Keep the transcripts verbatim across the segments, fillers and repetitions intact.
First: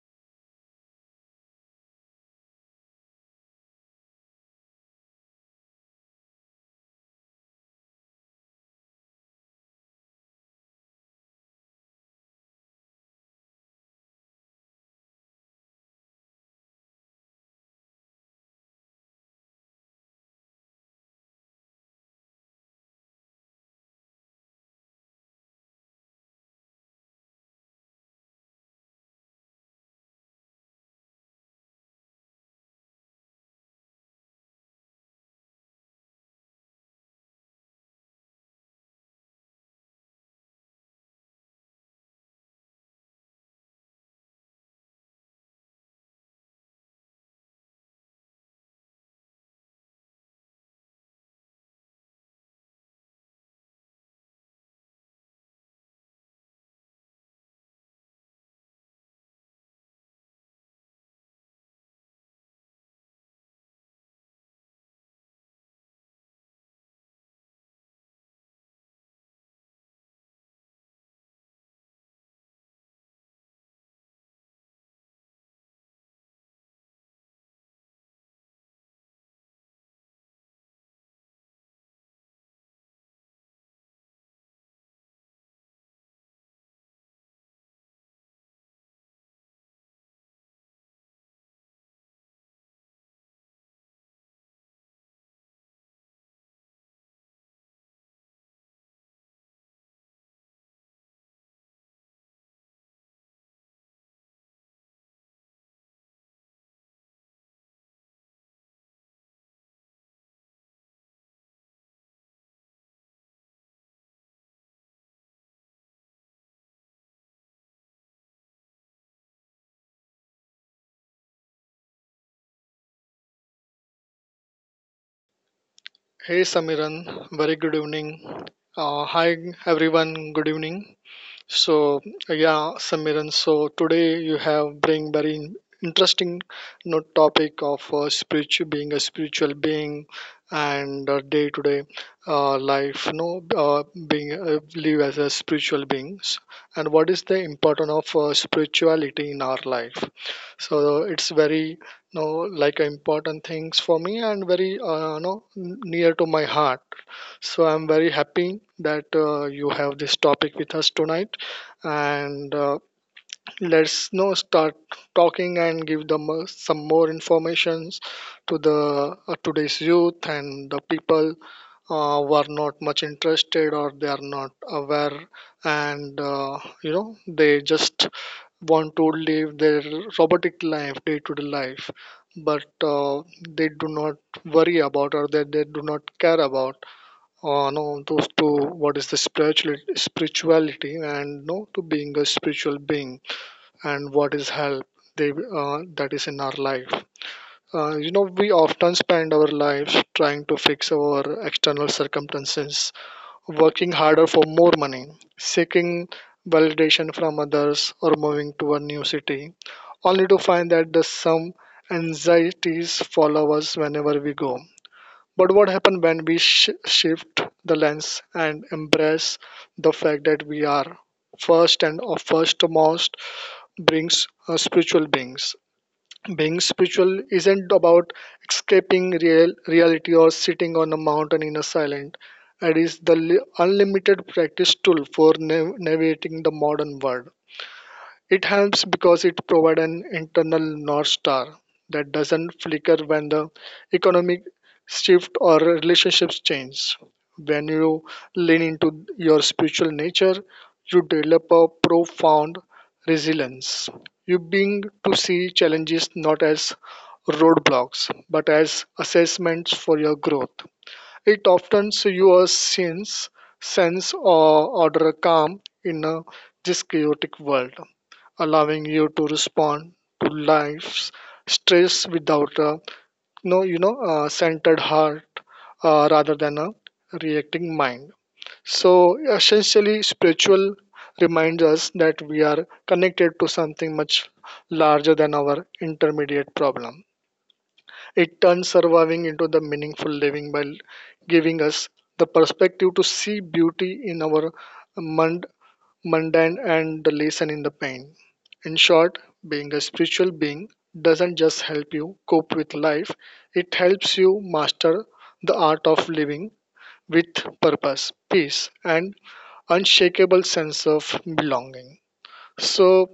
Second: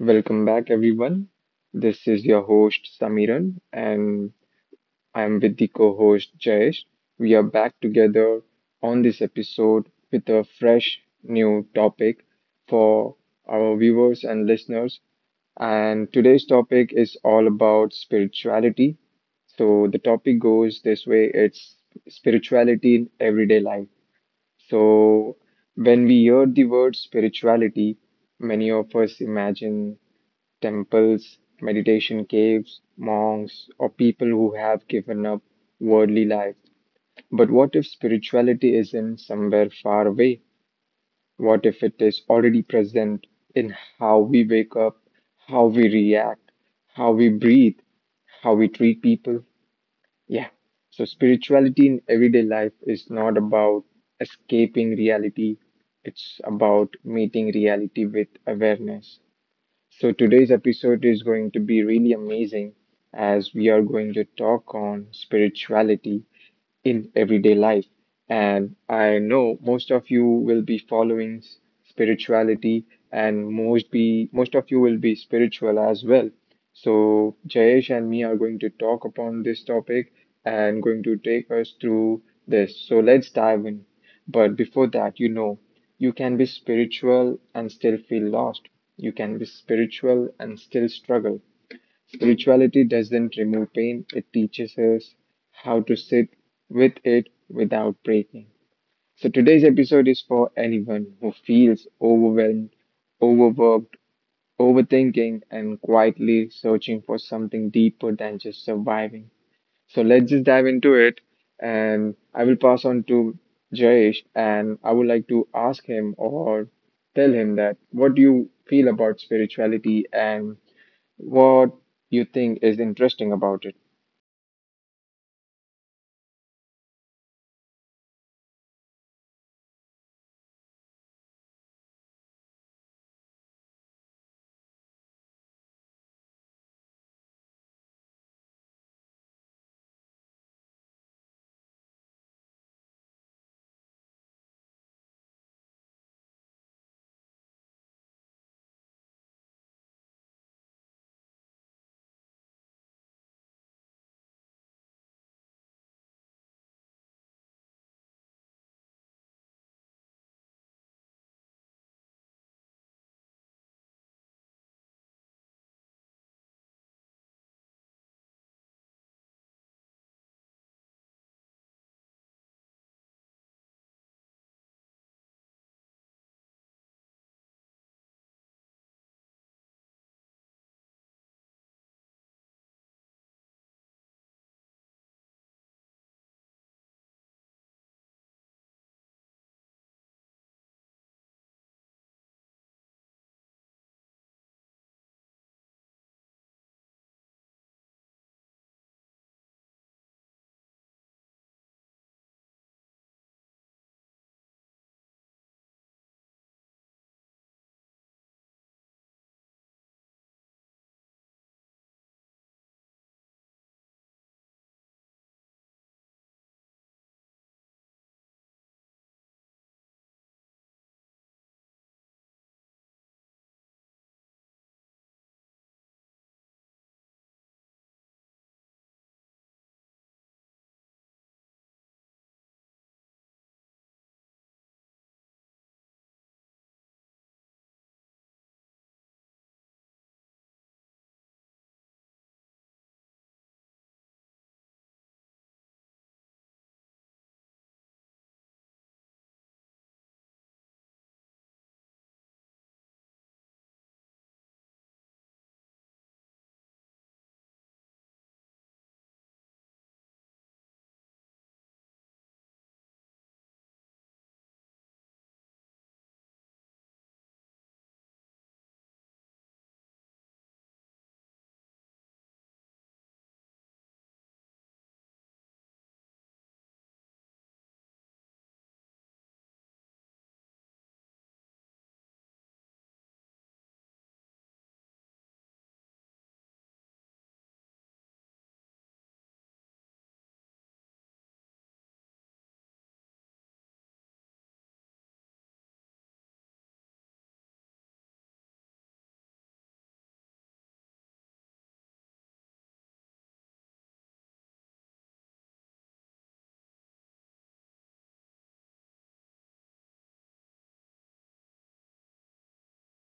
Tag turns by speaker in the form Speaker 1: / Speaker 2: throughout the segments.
Speaker 1: Welcome back, everyone. This is your host, Samiran, and I'm with the co host, Jayesh. We are back together on this episode with a fresh new topic for our viewers and listeners. And today's topic is all about spirituality. So, the topic goes this way. It's spirituality in everyday life. So, when we hear the word spirituality, many of us imagine temples, meditation caves, monks, or people who have given up worldly life. But what if spirituality is in somewhere far away? What if it is already present in how we wake up, how we react, how we breathe, how we treat people? Yeah. So, spirituality in everyday life is not about escaping reality, it's about meeting reality with awareness. So, today's episode is going to be really amazing as we are going to talk on spirituality in everyday life. And I know most of you will be following s- spirituality, and most be most of you will be spiritual as well. So Jayesh and me are going to talk upon this topic and going to take us through this. So let's dive in. But before that, you know, you can be spiritual and still feel lost. You can be spiritual and still struggle. Spirituality doesn't remove pain, it teaches us how to sit with it without breaking. So, today's episode is for anyone who feels overwhelmed, overworked, overthinking, and quietly searching for something deeper than just surviving. So, let's just dive into it. And I will pass on to Jayesh, and I would like to ask him or tell him that what do you feel about spirituality and what you think is interesting about it?
Speaker 2: Hey Samiran, very good evening. Uh, hi everyone, good evening. So yeah, Samiran, so today you have bring very in- interesting you know, topic of uh, spiritual being, a spiritual being and day to day life. You know, uh, being uh, live as a spiritual beings and what is the importance of uh, spirituality in our life. So it's very you know like important things for me and very uh, you know n- near to my heart. So I'm very happy that uh, you have this topic with us tonight and uh, let's now start talking and give them uh, some more informations to the uh, today's youth and the people uh, who are not much interested or they are not aware and uh, you know they just want to live their robotic life, day to day life, but uh, they do not worry about or that they do not care about uh, no those to what is the spiritual spirituality and no to being a spiritual being and what is help they uh, that is in our life. uh, you know we often spend our lives trying to fix our external circumstances, working harder for more money, seeking validation from others, or moving to a new city, only to find that the some anxieties follow us whenever we go. But what happens when we sh- shift the lens and embrace the fact that we are first and of firstmost brings uh, spiritual beings? Being spiritual isn't about escaping real reality or sitting on a mountain in a silent. It is the li- unlimited practice tool for nav- navigating the modern world. It helps because it provides an internal north star that doesn't flicker when the economic shift or relationships change. When you lean into your spiritual nature, you develop a profound resilience. You begin to see challenges not as roadblocks but as assessments for your growth. It often your sense sense or order calm in a this chaotic world, allowing you to respond to life's stress without a no you know uh, centered heart uh, rather than a reacting mind. So essentially spiritual reminds us that we are connected to something much larger than our intermediate problem. It turns surviving into the meaningful living by giving us the perspective to see beauty in our mon- mundane and the lesson in the pain. In short, being a spiritual being doesn't just help you cope with life, it helps you master the art of living with purpose, peace, and unshakable sense of belonging. So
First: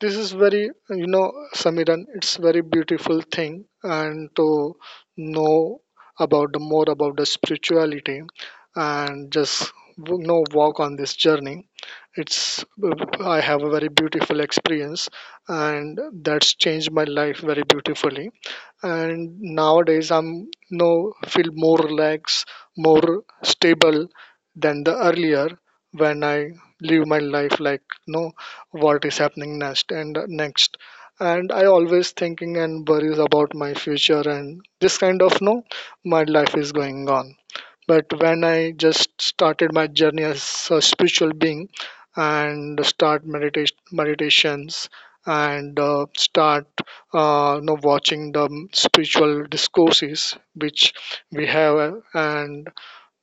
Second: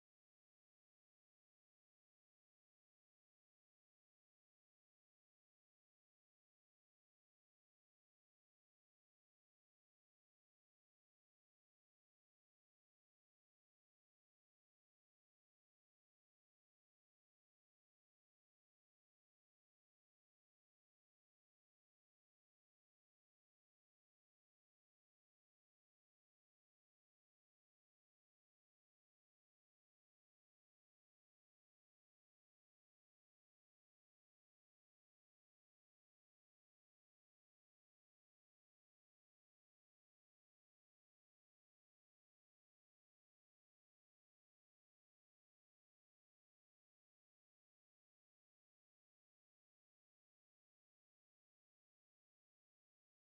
Speaker 2: this is very you know Samiran, it's very beautiful thing and to know about the more about the spirituality and just you know walk on this journey. It's, I have a very beautiful experience and that's changed my life very beautifully. And nowadays I'm no feel more relaxed, more stable than the earlier when I live my life like no what is happening next and next. And I always thinking and worries about my future and this kind of no, my life is going on. But when I just started my journey as a spiritual being and start medita- meditations and uh, start uh, you know, watching the spiritual discourses which we have, uh, and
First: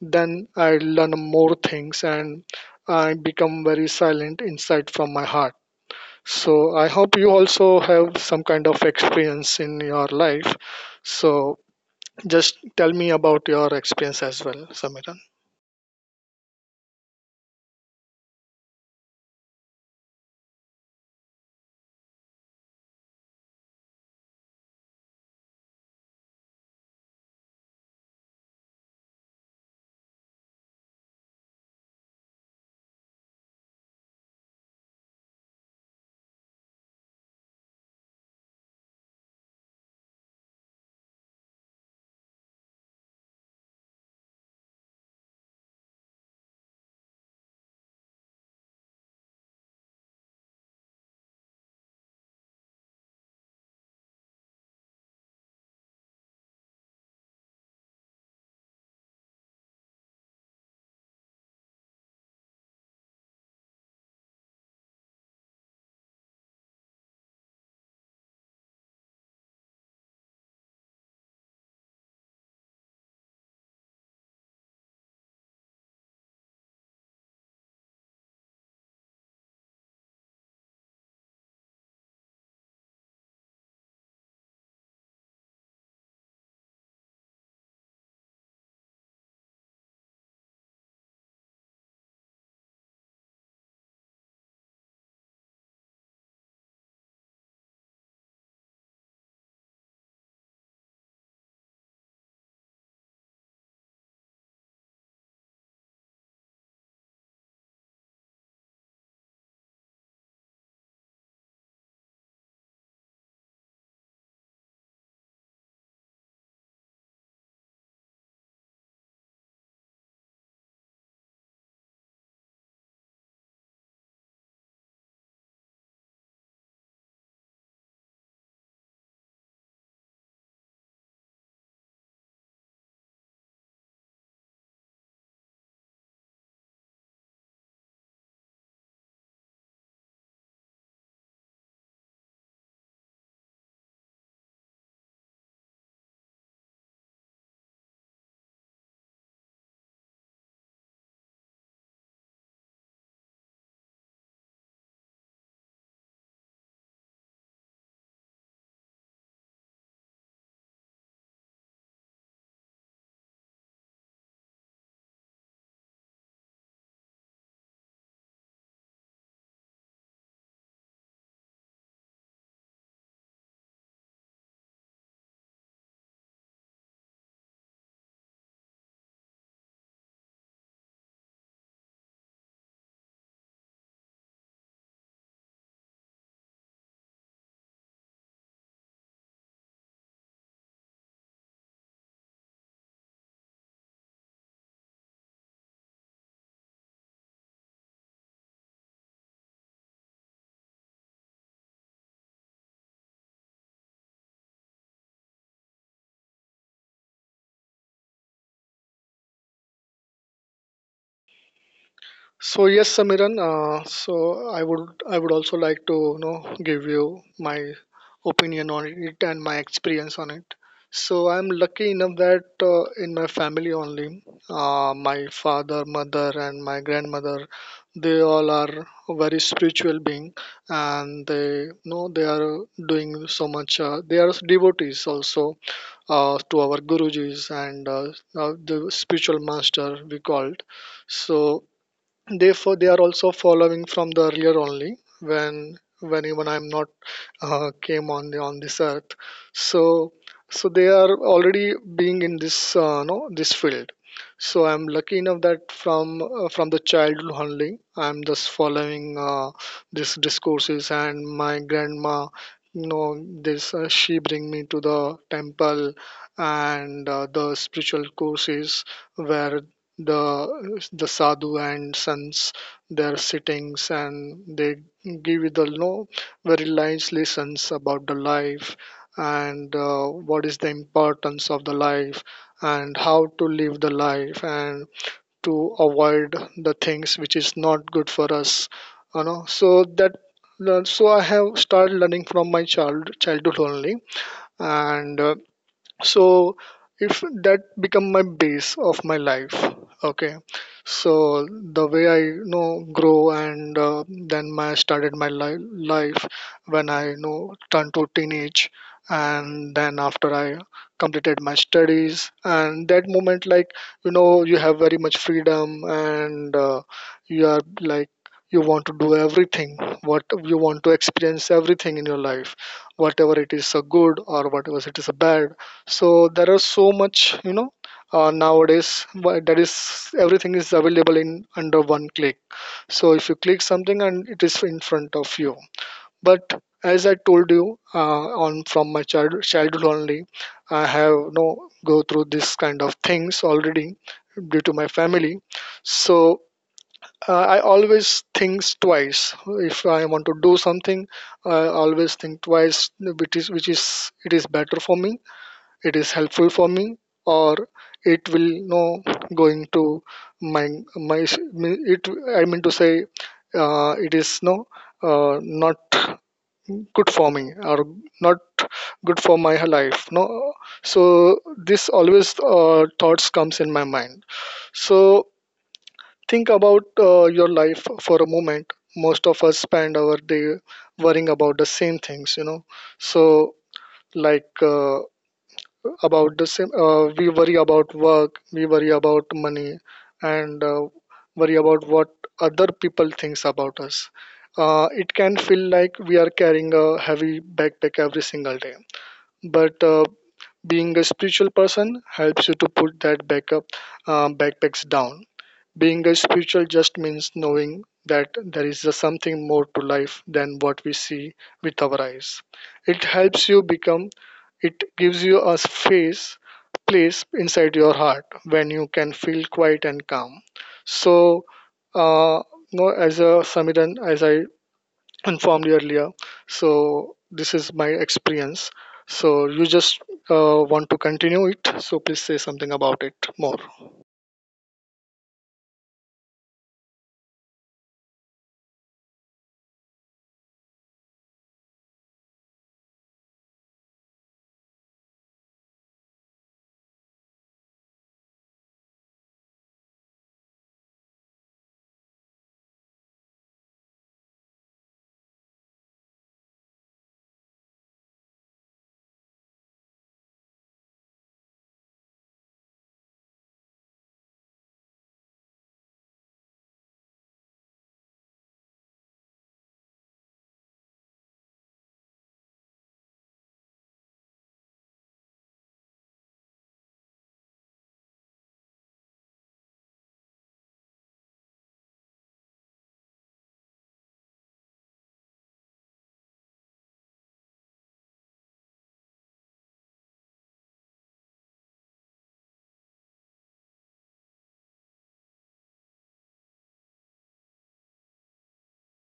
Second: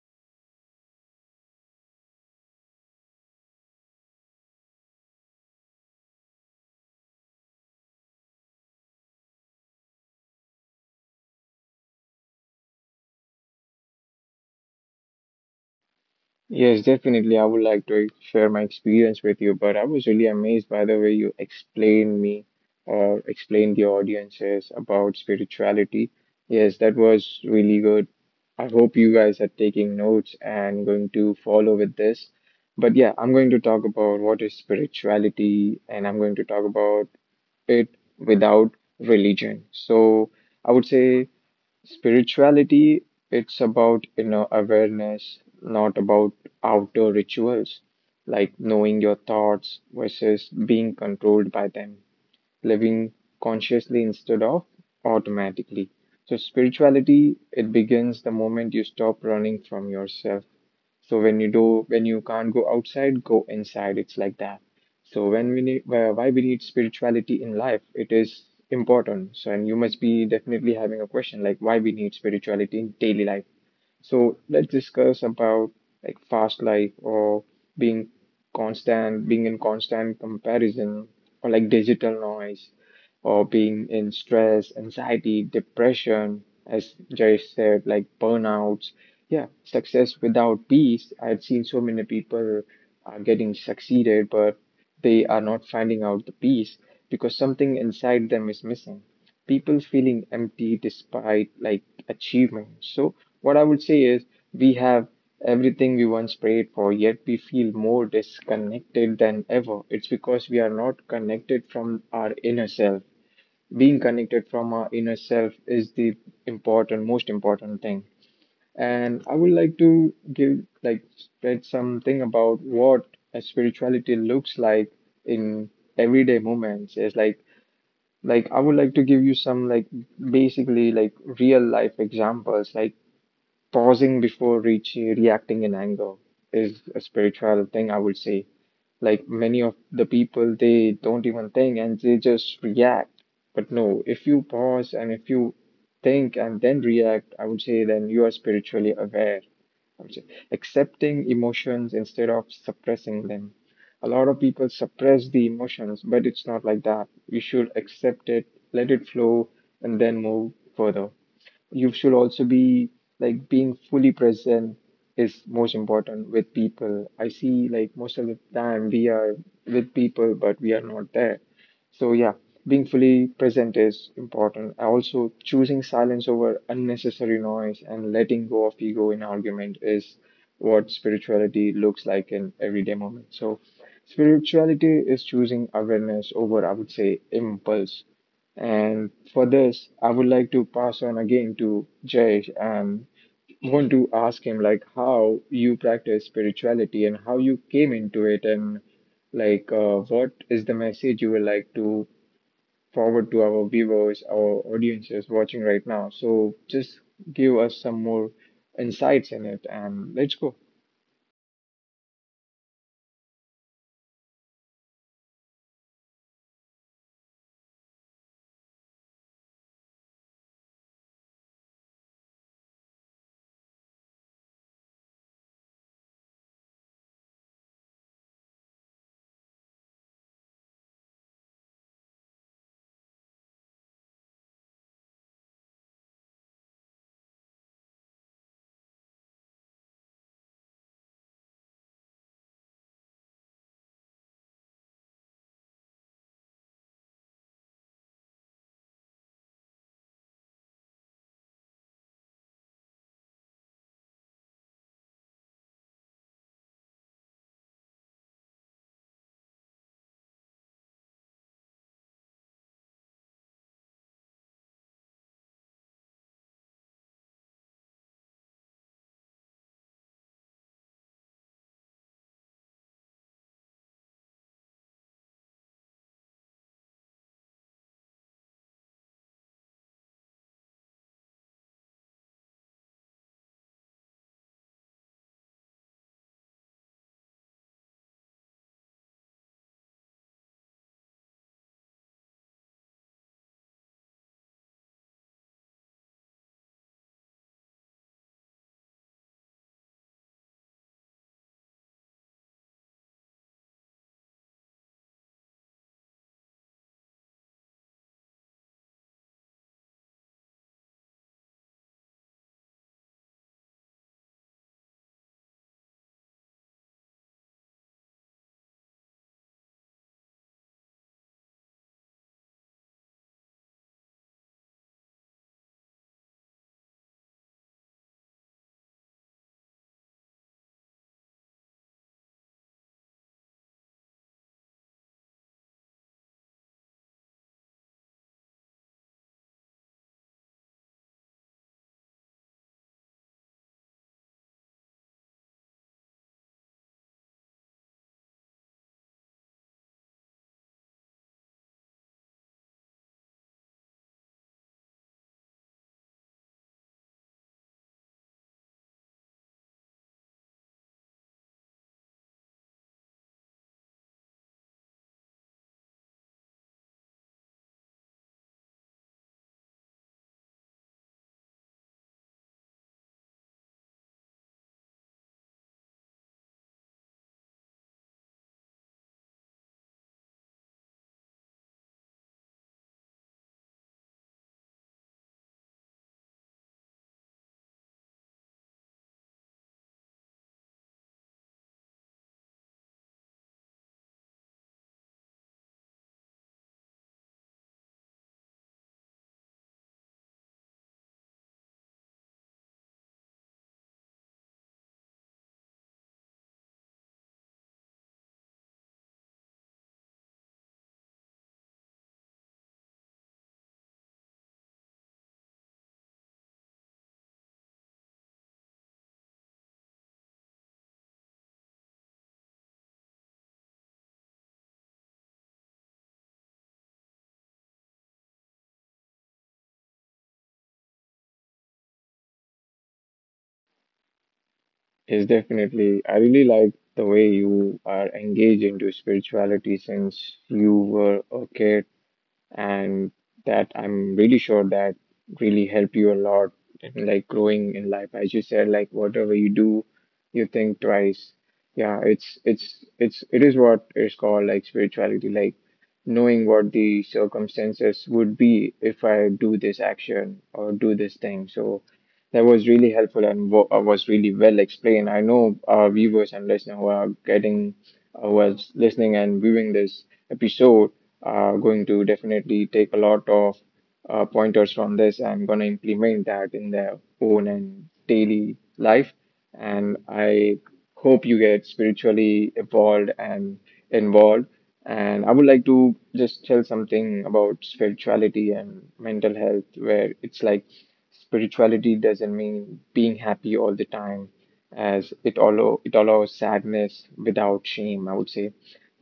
Speaker 2: then I learn more things and I become very silent inside from my heart. So I hope you also have some kind of experience in your life. So just tell me about your experience as well, Samira.
Speaker 1: Yes, definitely. I would like to share my experience with you, but I was really amazed by the way you explained me or explained the audiences about spirituality. Yes, that was really good. I hope you guys are taking notes and going to follow with this. But yeah, I'm going to talk about what is spirituality and I'm going to talk about it without religion. So I would say spirituality, it's about inner awareness, not about outer rituals, like knowing your thoughts versus being controlled by them, living consciously instead of automatically. So, spirituality, it begins the moment you stop running from yourself. So when you do, when you can't go outside, go inside. It's like that. So when we need, why why we need spirituality in life, it is important. So and you must be definitely having a question like why we need spirituality in daily life. So let's discuss about like fast life, or being constant, being in constant comparison, or like digital noise, or being in stress, anxiety, depression, as Jayesh said, like burnouts. Yeah, success without peace. I've seen so many people are getting succeeded, but they are not finding out the peace because something inside them is missing. People feeling empty despite like achievement. So what I would say is we have everything we once prayed for, yet we feel more disconnected than ever. It's because we are not connected from our inner self. Being connected from our inner self is the important, most important thing. And I would like to give like spread something about what a spirituality looks like in everyday moments. It's like like, I would like to give you some, like, basically, like, real life examples. Like, pausing before reaching, reacting in anger is a spiritual thing, I would say. Like, many of the people they don't even think and they just react. But no, if you pause and if you think and then react, I would say then you are spiritually aware. I would say accepting emotions instead of suppressing them. A lot of people suppress the emotions, but it's not like that. You should accept it, let it flow, and then move further. You should also be like being fully present is most important with people. I see like most of the time we are with people, but we are not there. So yeah, being fully present is important. Also, choosing silence over unnecessary noise and letting go of ego in argument is what spirituality looks like in everyday moment. So spirituality is choosing awareness over, I would say, impulse. And for this, I would like to pass on again to Jay and want to ask him like how you practice spirituality and how you came into it, and like uh, what is the message you would like to forward to our viewers, our audiences watching right now. So just give us some more insights in it, and let's go.
Speaker 2: So yes, Samiran. Uh, so I would I would also like to you know give you my opinion on it and my experience on it. So I'm lucky enough that uh, in my family only, uh, my father, mother, and my grandmother, they all are very spiritual being, and they you know they are doing so much. Uh, they are devotees also uh, to our gurujis and uh, uh, the spiritual master we called. So therefore they are also following from the earlier only when when even I'm not uh, came on the on this earth. So so they are already being in this uh, no this field. So I'm lucky enough that from uh, from the childhood only I'm just following uh, these discourses. And my grandma, you know this uh, she bring me to the temple and uh, the spiritual courses where the the sadhu and sons, their sittings, and they give you the no very nice lessons about the life and uh, what is the importance of the life and how to live the life and to avoid the things which is not good for us, you know so that. So I have started learning from my child childhood only and uh, so if that become my base of my life, okay. So the way I you know grow and uh, then my started my li- life, when I you know turned to teenage and then after I completed my studies, and that moment like you know you have very much freedom and uh, you are like you want to do everything, what you want to experience everything in your life, whatever it is a good or whatever it is a bad. So there are so much you know uh, nowadays wha- that is everything is available in under one click. So if you click something and it is in front of you, but as I told you, uh, on from my child, childhood only, I have you know go through this kind of things already due to my family. So uh, I always thinks twice. If I want to do something, I always think twice, which is which is it is better for me, it is helpful for me, or it will no going to my my it I mean to say, uh, it is no uh, not good for me or not good for my life, no. So this always uh, thoughts comes in my mind. So think about uh, your life for a moment. Most of us spend our day worrying about the same things, you know so like uh, about the same uh, we worry about work, we worry about money, and uh, worry about what other people thinks about us. Uh, it can feel like we are carrying a heavy backpack every single day. But uh, being a spiritual person helps you to put that back up, uh, backpacks down. Being a spiritual just means knowing that there is a something more to life than what we see with our eyes. It helps you become, it gives you a space, place inside your heart when you can feel quiet and calm. So, uh, no, as a Samiran, as I informed you earlier, so this is my experience. So you just uh, want to continue it, so please say something about it more.
Speaker 1: Yes, definitely. I really like the way you are engaged into spirituality since you were a kid, and that I'm really sure that really help you a lot in like growing in life. As you said, like whatever you do, you think twice. Yeah, it's it's it's it is what is called like spirituality, like knowing what the circumstances would be if I do this action or do this thing. So that was really helpful and wa- uh, was really well explained. I know our viewers and listeners who are getting, uh, who are listening and viewing this episode are going to definitely take a lot of uh, pointers from this and going to implement that in their own and daily life. And I hope you get spiritually evolved and involved. And I would like to just tell something about spirituality and mental health, where it's like. Spirituality doesn't mean being happy all the time, as it allow it allows sadness without shame, I would say.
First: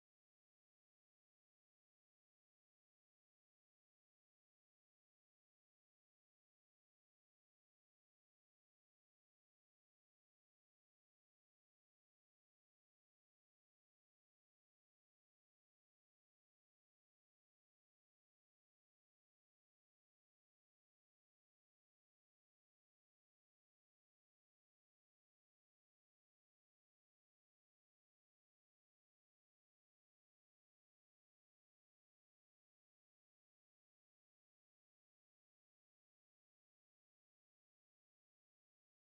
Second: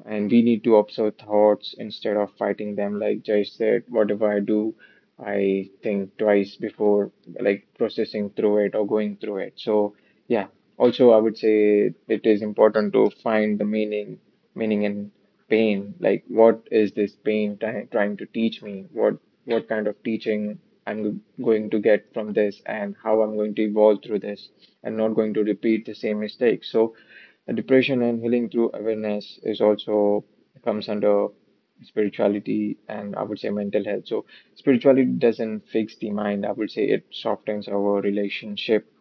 Speaker 1: And we need to observe thoughts instead of fighting them. Like Jay said, whatever I do, I think twice before like processing through it or going through it. So yeah. Also, I would say it is important to find the meaning, meaning in pain. Like, what is this pain try trying to teach me? What what kind of teaching I'm going to get from this, and how I'm going to evolve through this, and not going to repeat the same mistake. So, uh, depression and healing through awareness is also comes under spirituality and I would say mental health. So spirituality doesn't fix the mind. I would say it softens our relationship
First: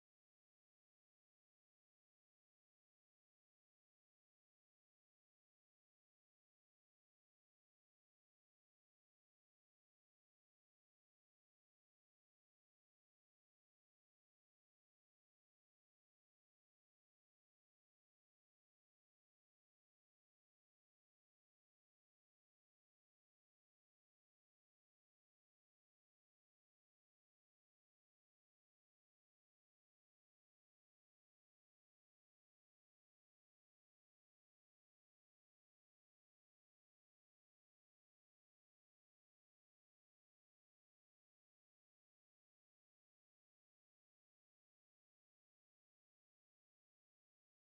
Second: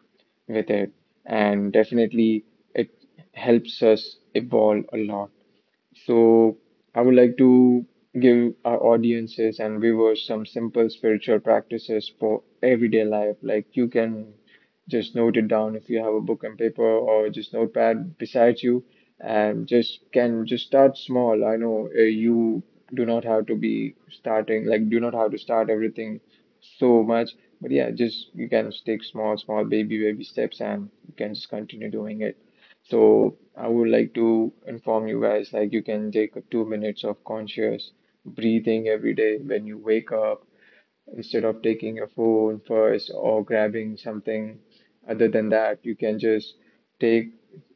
Speaker 1: with it, and definitely it helps us evolve a lot. So, I would like to give our audiences and viewers some simple spiritual practices for everyday life. Like, you can just note it down if you have a book and paper or just notepad beside you, and just can just start small. I know uh, you do not have to be starting, like, do not have to start everything so much, but yeah, just you can just take small, small, baby, baby steps, and you can just continue doing it. So I would like to inform you guys like you can take a two minutes of conscious breathing every day when you wake up, instead of taking your phone first or grabbing something. Other than that, you can just take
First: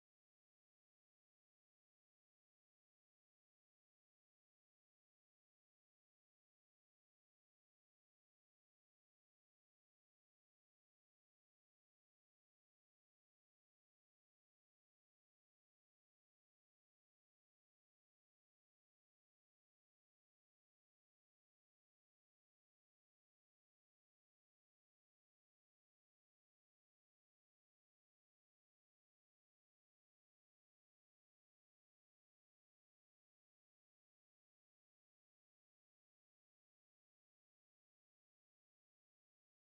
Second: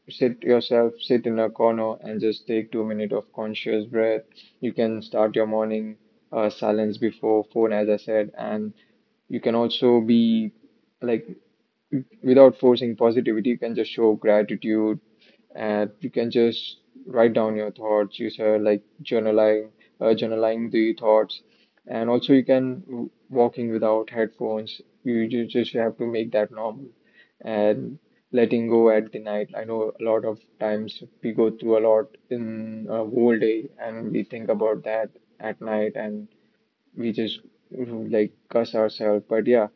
Speaker 1: sit yourself, sit in a corner and just take two minutes of conscious breath. You can start your morning uh, silence before phone, as I said. And you can also be like, without forcing positivity, you can just show gratitude. And you can just write down your thoughts, you say like journaling. Uh, journaling the thoughts. And also you can w- walking without headphones. You, you just have to make that normal. And letting go at the night. I know a lot of times we go through a lot in a whole day, and we think about that at night, and we just you know, like cuss ourselves. But yeah,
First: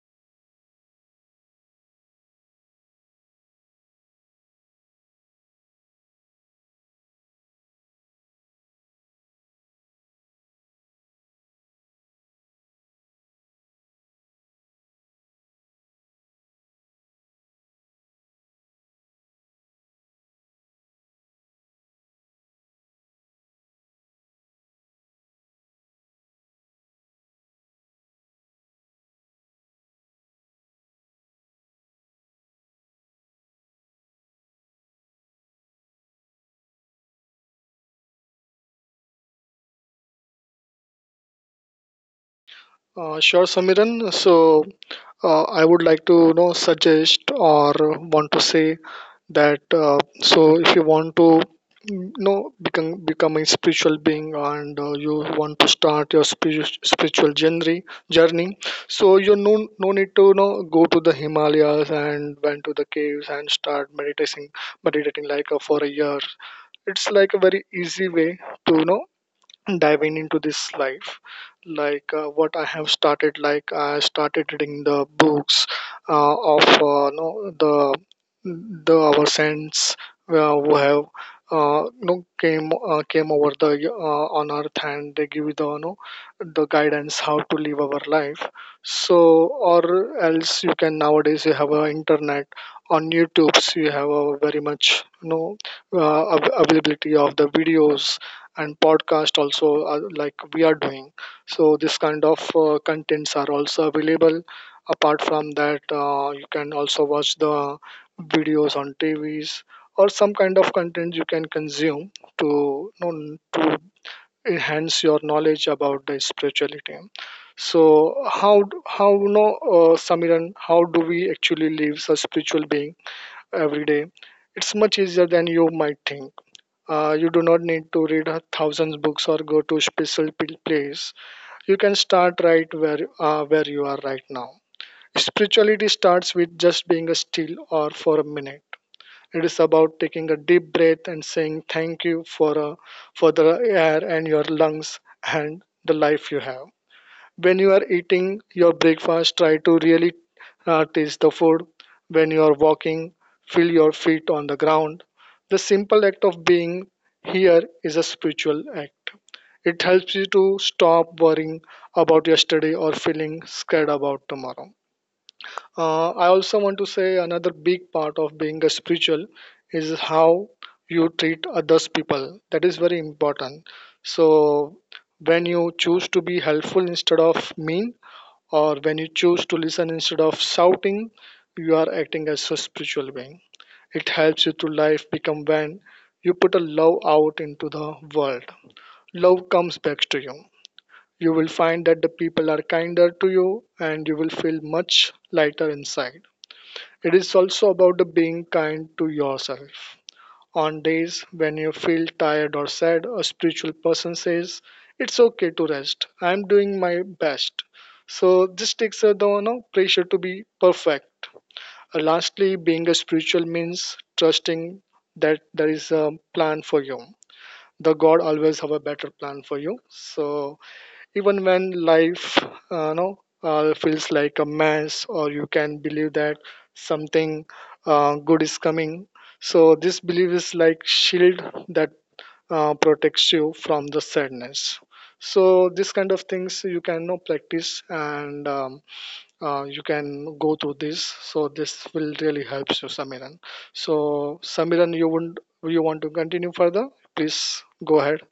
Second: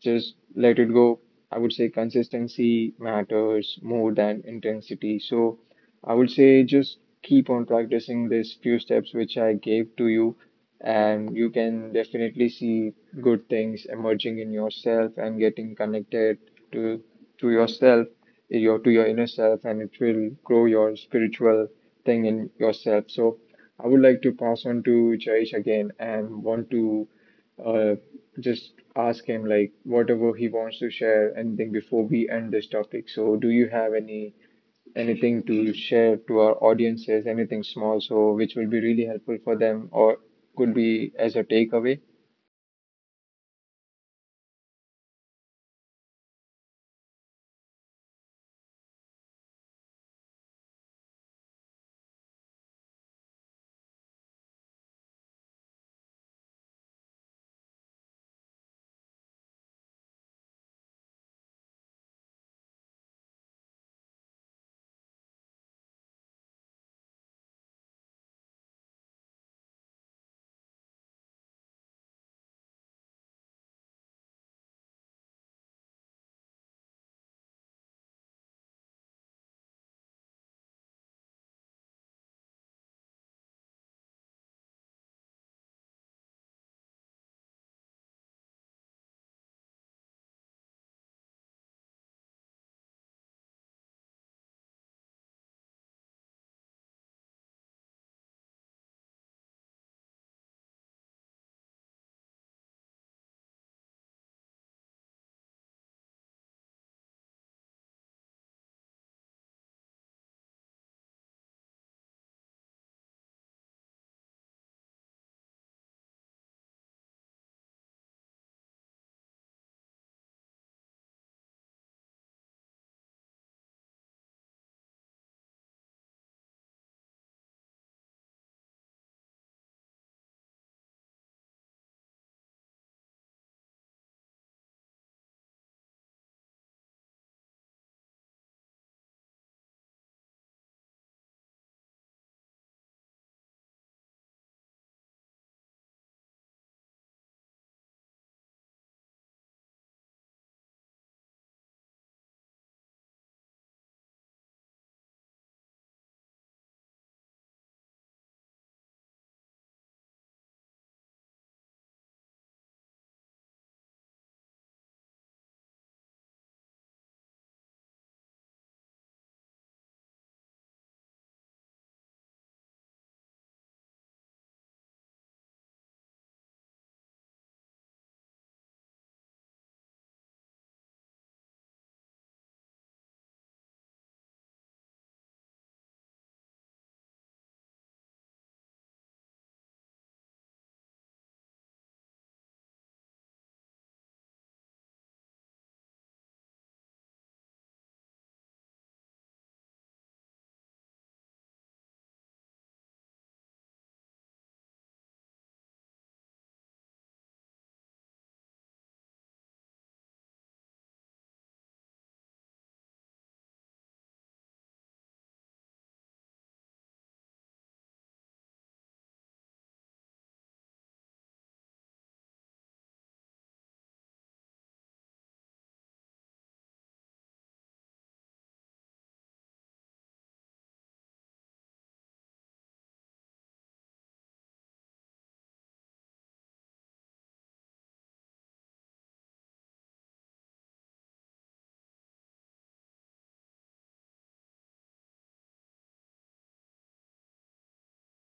Speaker 1: just let it go. I would say consistency matters more than intensity. So I would say just keep on practicing these few steps which I gave to you, and you can definitely see good things emerging in yourself and getting connected to to yourself, your to your inner self, and it will grow your spiritual thing in yourself. So I would like to pass on to Jayesh again and want to uh, just ask him like whatever he wants to share anything before we end this topic. So do you have any anything to share to our audiences, anything small so which will be really helpful for them or could be as a takeaway?
Speaker 2: Uh, sure, Samiran. So uh, I would like to you know suggest or want to say that uh, so if you want to mm, you know become become a spiritual being and uh, you want to start your spiritu- spiritual journey journey, so you no no need to you know go to the Himalayas and went to the caves and start meditating meditating like uh, for a year. It's like a very easy way to you know diving into this life. Like uh, what I have started, like I started reading the books uh, of uh, no, the the our saints uh, who have uh, no came uh, came over the uh, on earth and they give the no the guidance how to live our life. So or else you can nowadays you have a internet. On YouTube you have a very much you know uh, av- availability of the videos and podcast also, uh, like we are doing. So this kind of uh, contents are also available. Apart from that, uh, you can also watch the videos on TVs or some kind of content you can consume to you know, to enhance your knowledge about the spirituality. So how d- how you know uh, Samiran, how do we actually live as a spiritual being every day? It's much easier than you might think. Uh, you do not need to read uh, thousands books or go to special p- place. You can start right where uh, where you are right now. Spirituality starts with just being a still or for a minute. It is about taking a deep breath and saying thank you for uh, for the air and your lungs and the life you have. When you are eating your breakfast, try to really uh, taste the food. When you are walking, feel your feet on the ground. The simple act of being here is a spiritual act. It helps you to stop worrying about yesterday or feeling scared about tomorrow. uh, I also want to say another big part of being a spiritual is how you treat others people. That is very important. So when you choose to be helpful instead of mean, or when you choose to listen instead of shouting, you are acting as a spiritual being. It helps you to life become when you put a love out into the world. Love comes back to you. You will find that the people are kinder to you and you will feel much lighter inside. It is also about the being kind to yourself. On days when you feel tired or sad, a spiritual person says, it's okay to rest. I'm doing my best. So this takes a down no pressure to be perfect. Uh, lastly, being a spiritual means trusting that there is a plan for you. The God always have a better plan for you. So even when life uh, no uh, feels like a mess or you can believe that something uh, good is coming. So this belief is like shield that uh, protects you from the sadness. So this kind of things you can no practice and um, uh, you can go through this. So this will really helps you, Samiran. So Samiran, you wouldn't you want to continue further, please go ahead.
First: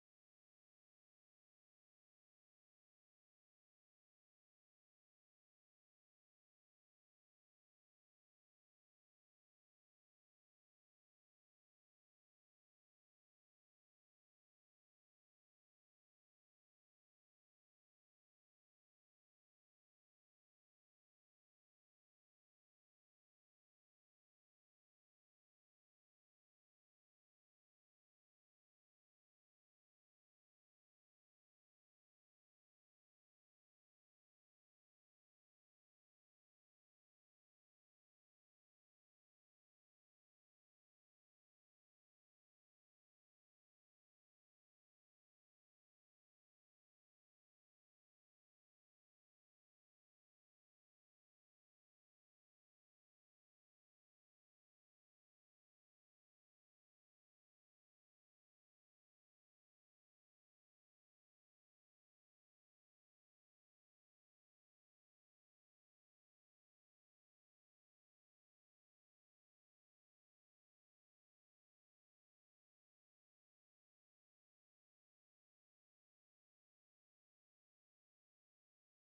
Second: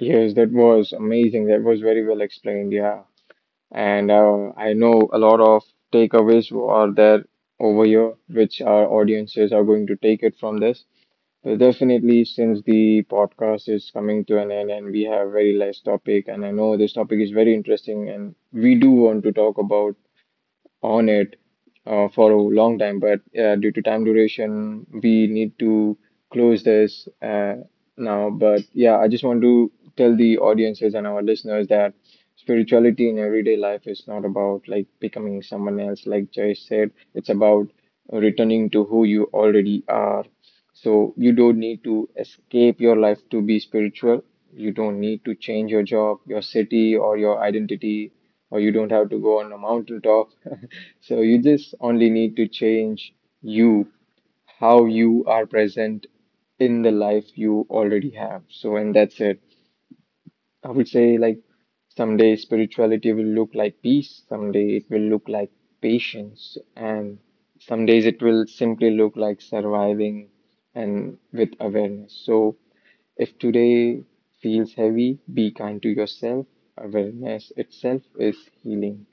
Speaker 1: Yes, that was amazing. That was very well explained. Yeah. And uh, I know a lot of takeaways are there over here, which our audiences are going to take it from this. Uh, Definitely, since the podcast is coming to an end and we have very less topic, and I know this topic is very interesting, and we do want to talk about on it uh, for a long time, but uh, due to time duration, we need to close this uh, now. But yeah, I just want to tell the audiences and our listeners that spirituality in everyday life is not about like becoming someone else, like Jay said. It's about returning to who you already are. So you don't need to escape your life to be spiritual. You don't need to change your job, your city or your identity, or you don't have to go on a mountaintop. So you just only need to change you, how you are present in the life you already have. So and that's it. I would say like someday spirituality will look like peace, someday it will look like patience, and some days it will simply look like surviving and with awareness. So if today feels heavy, be kind to yourself. Awareness itself is healing.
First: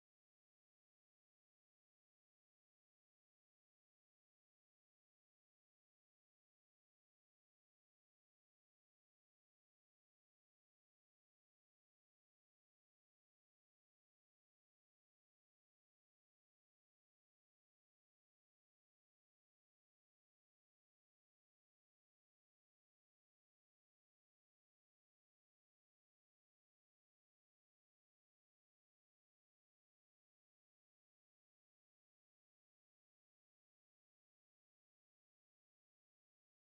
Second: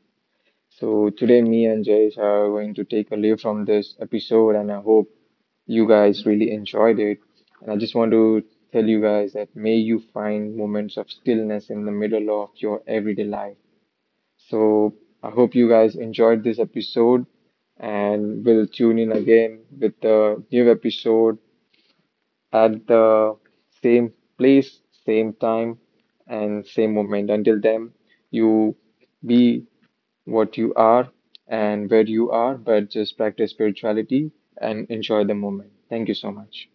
Speaker 1: So today me and Jayesh are going to take a leave from this episode, and I hope you guys really enjoyed it. And I just want to tell you guys that may you find moments of stillness in the middle of your everyday life. So I hope you guys enjoyed this episode and we'll tune in again with the new episode at the same place, same time, and same moment. Until then, you be what you are and where you are, but just practice spirituality and enjoy the moment. Thank you so much.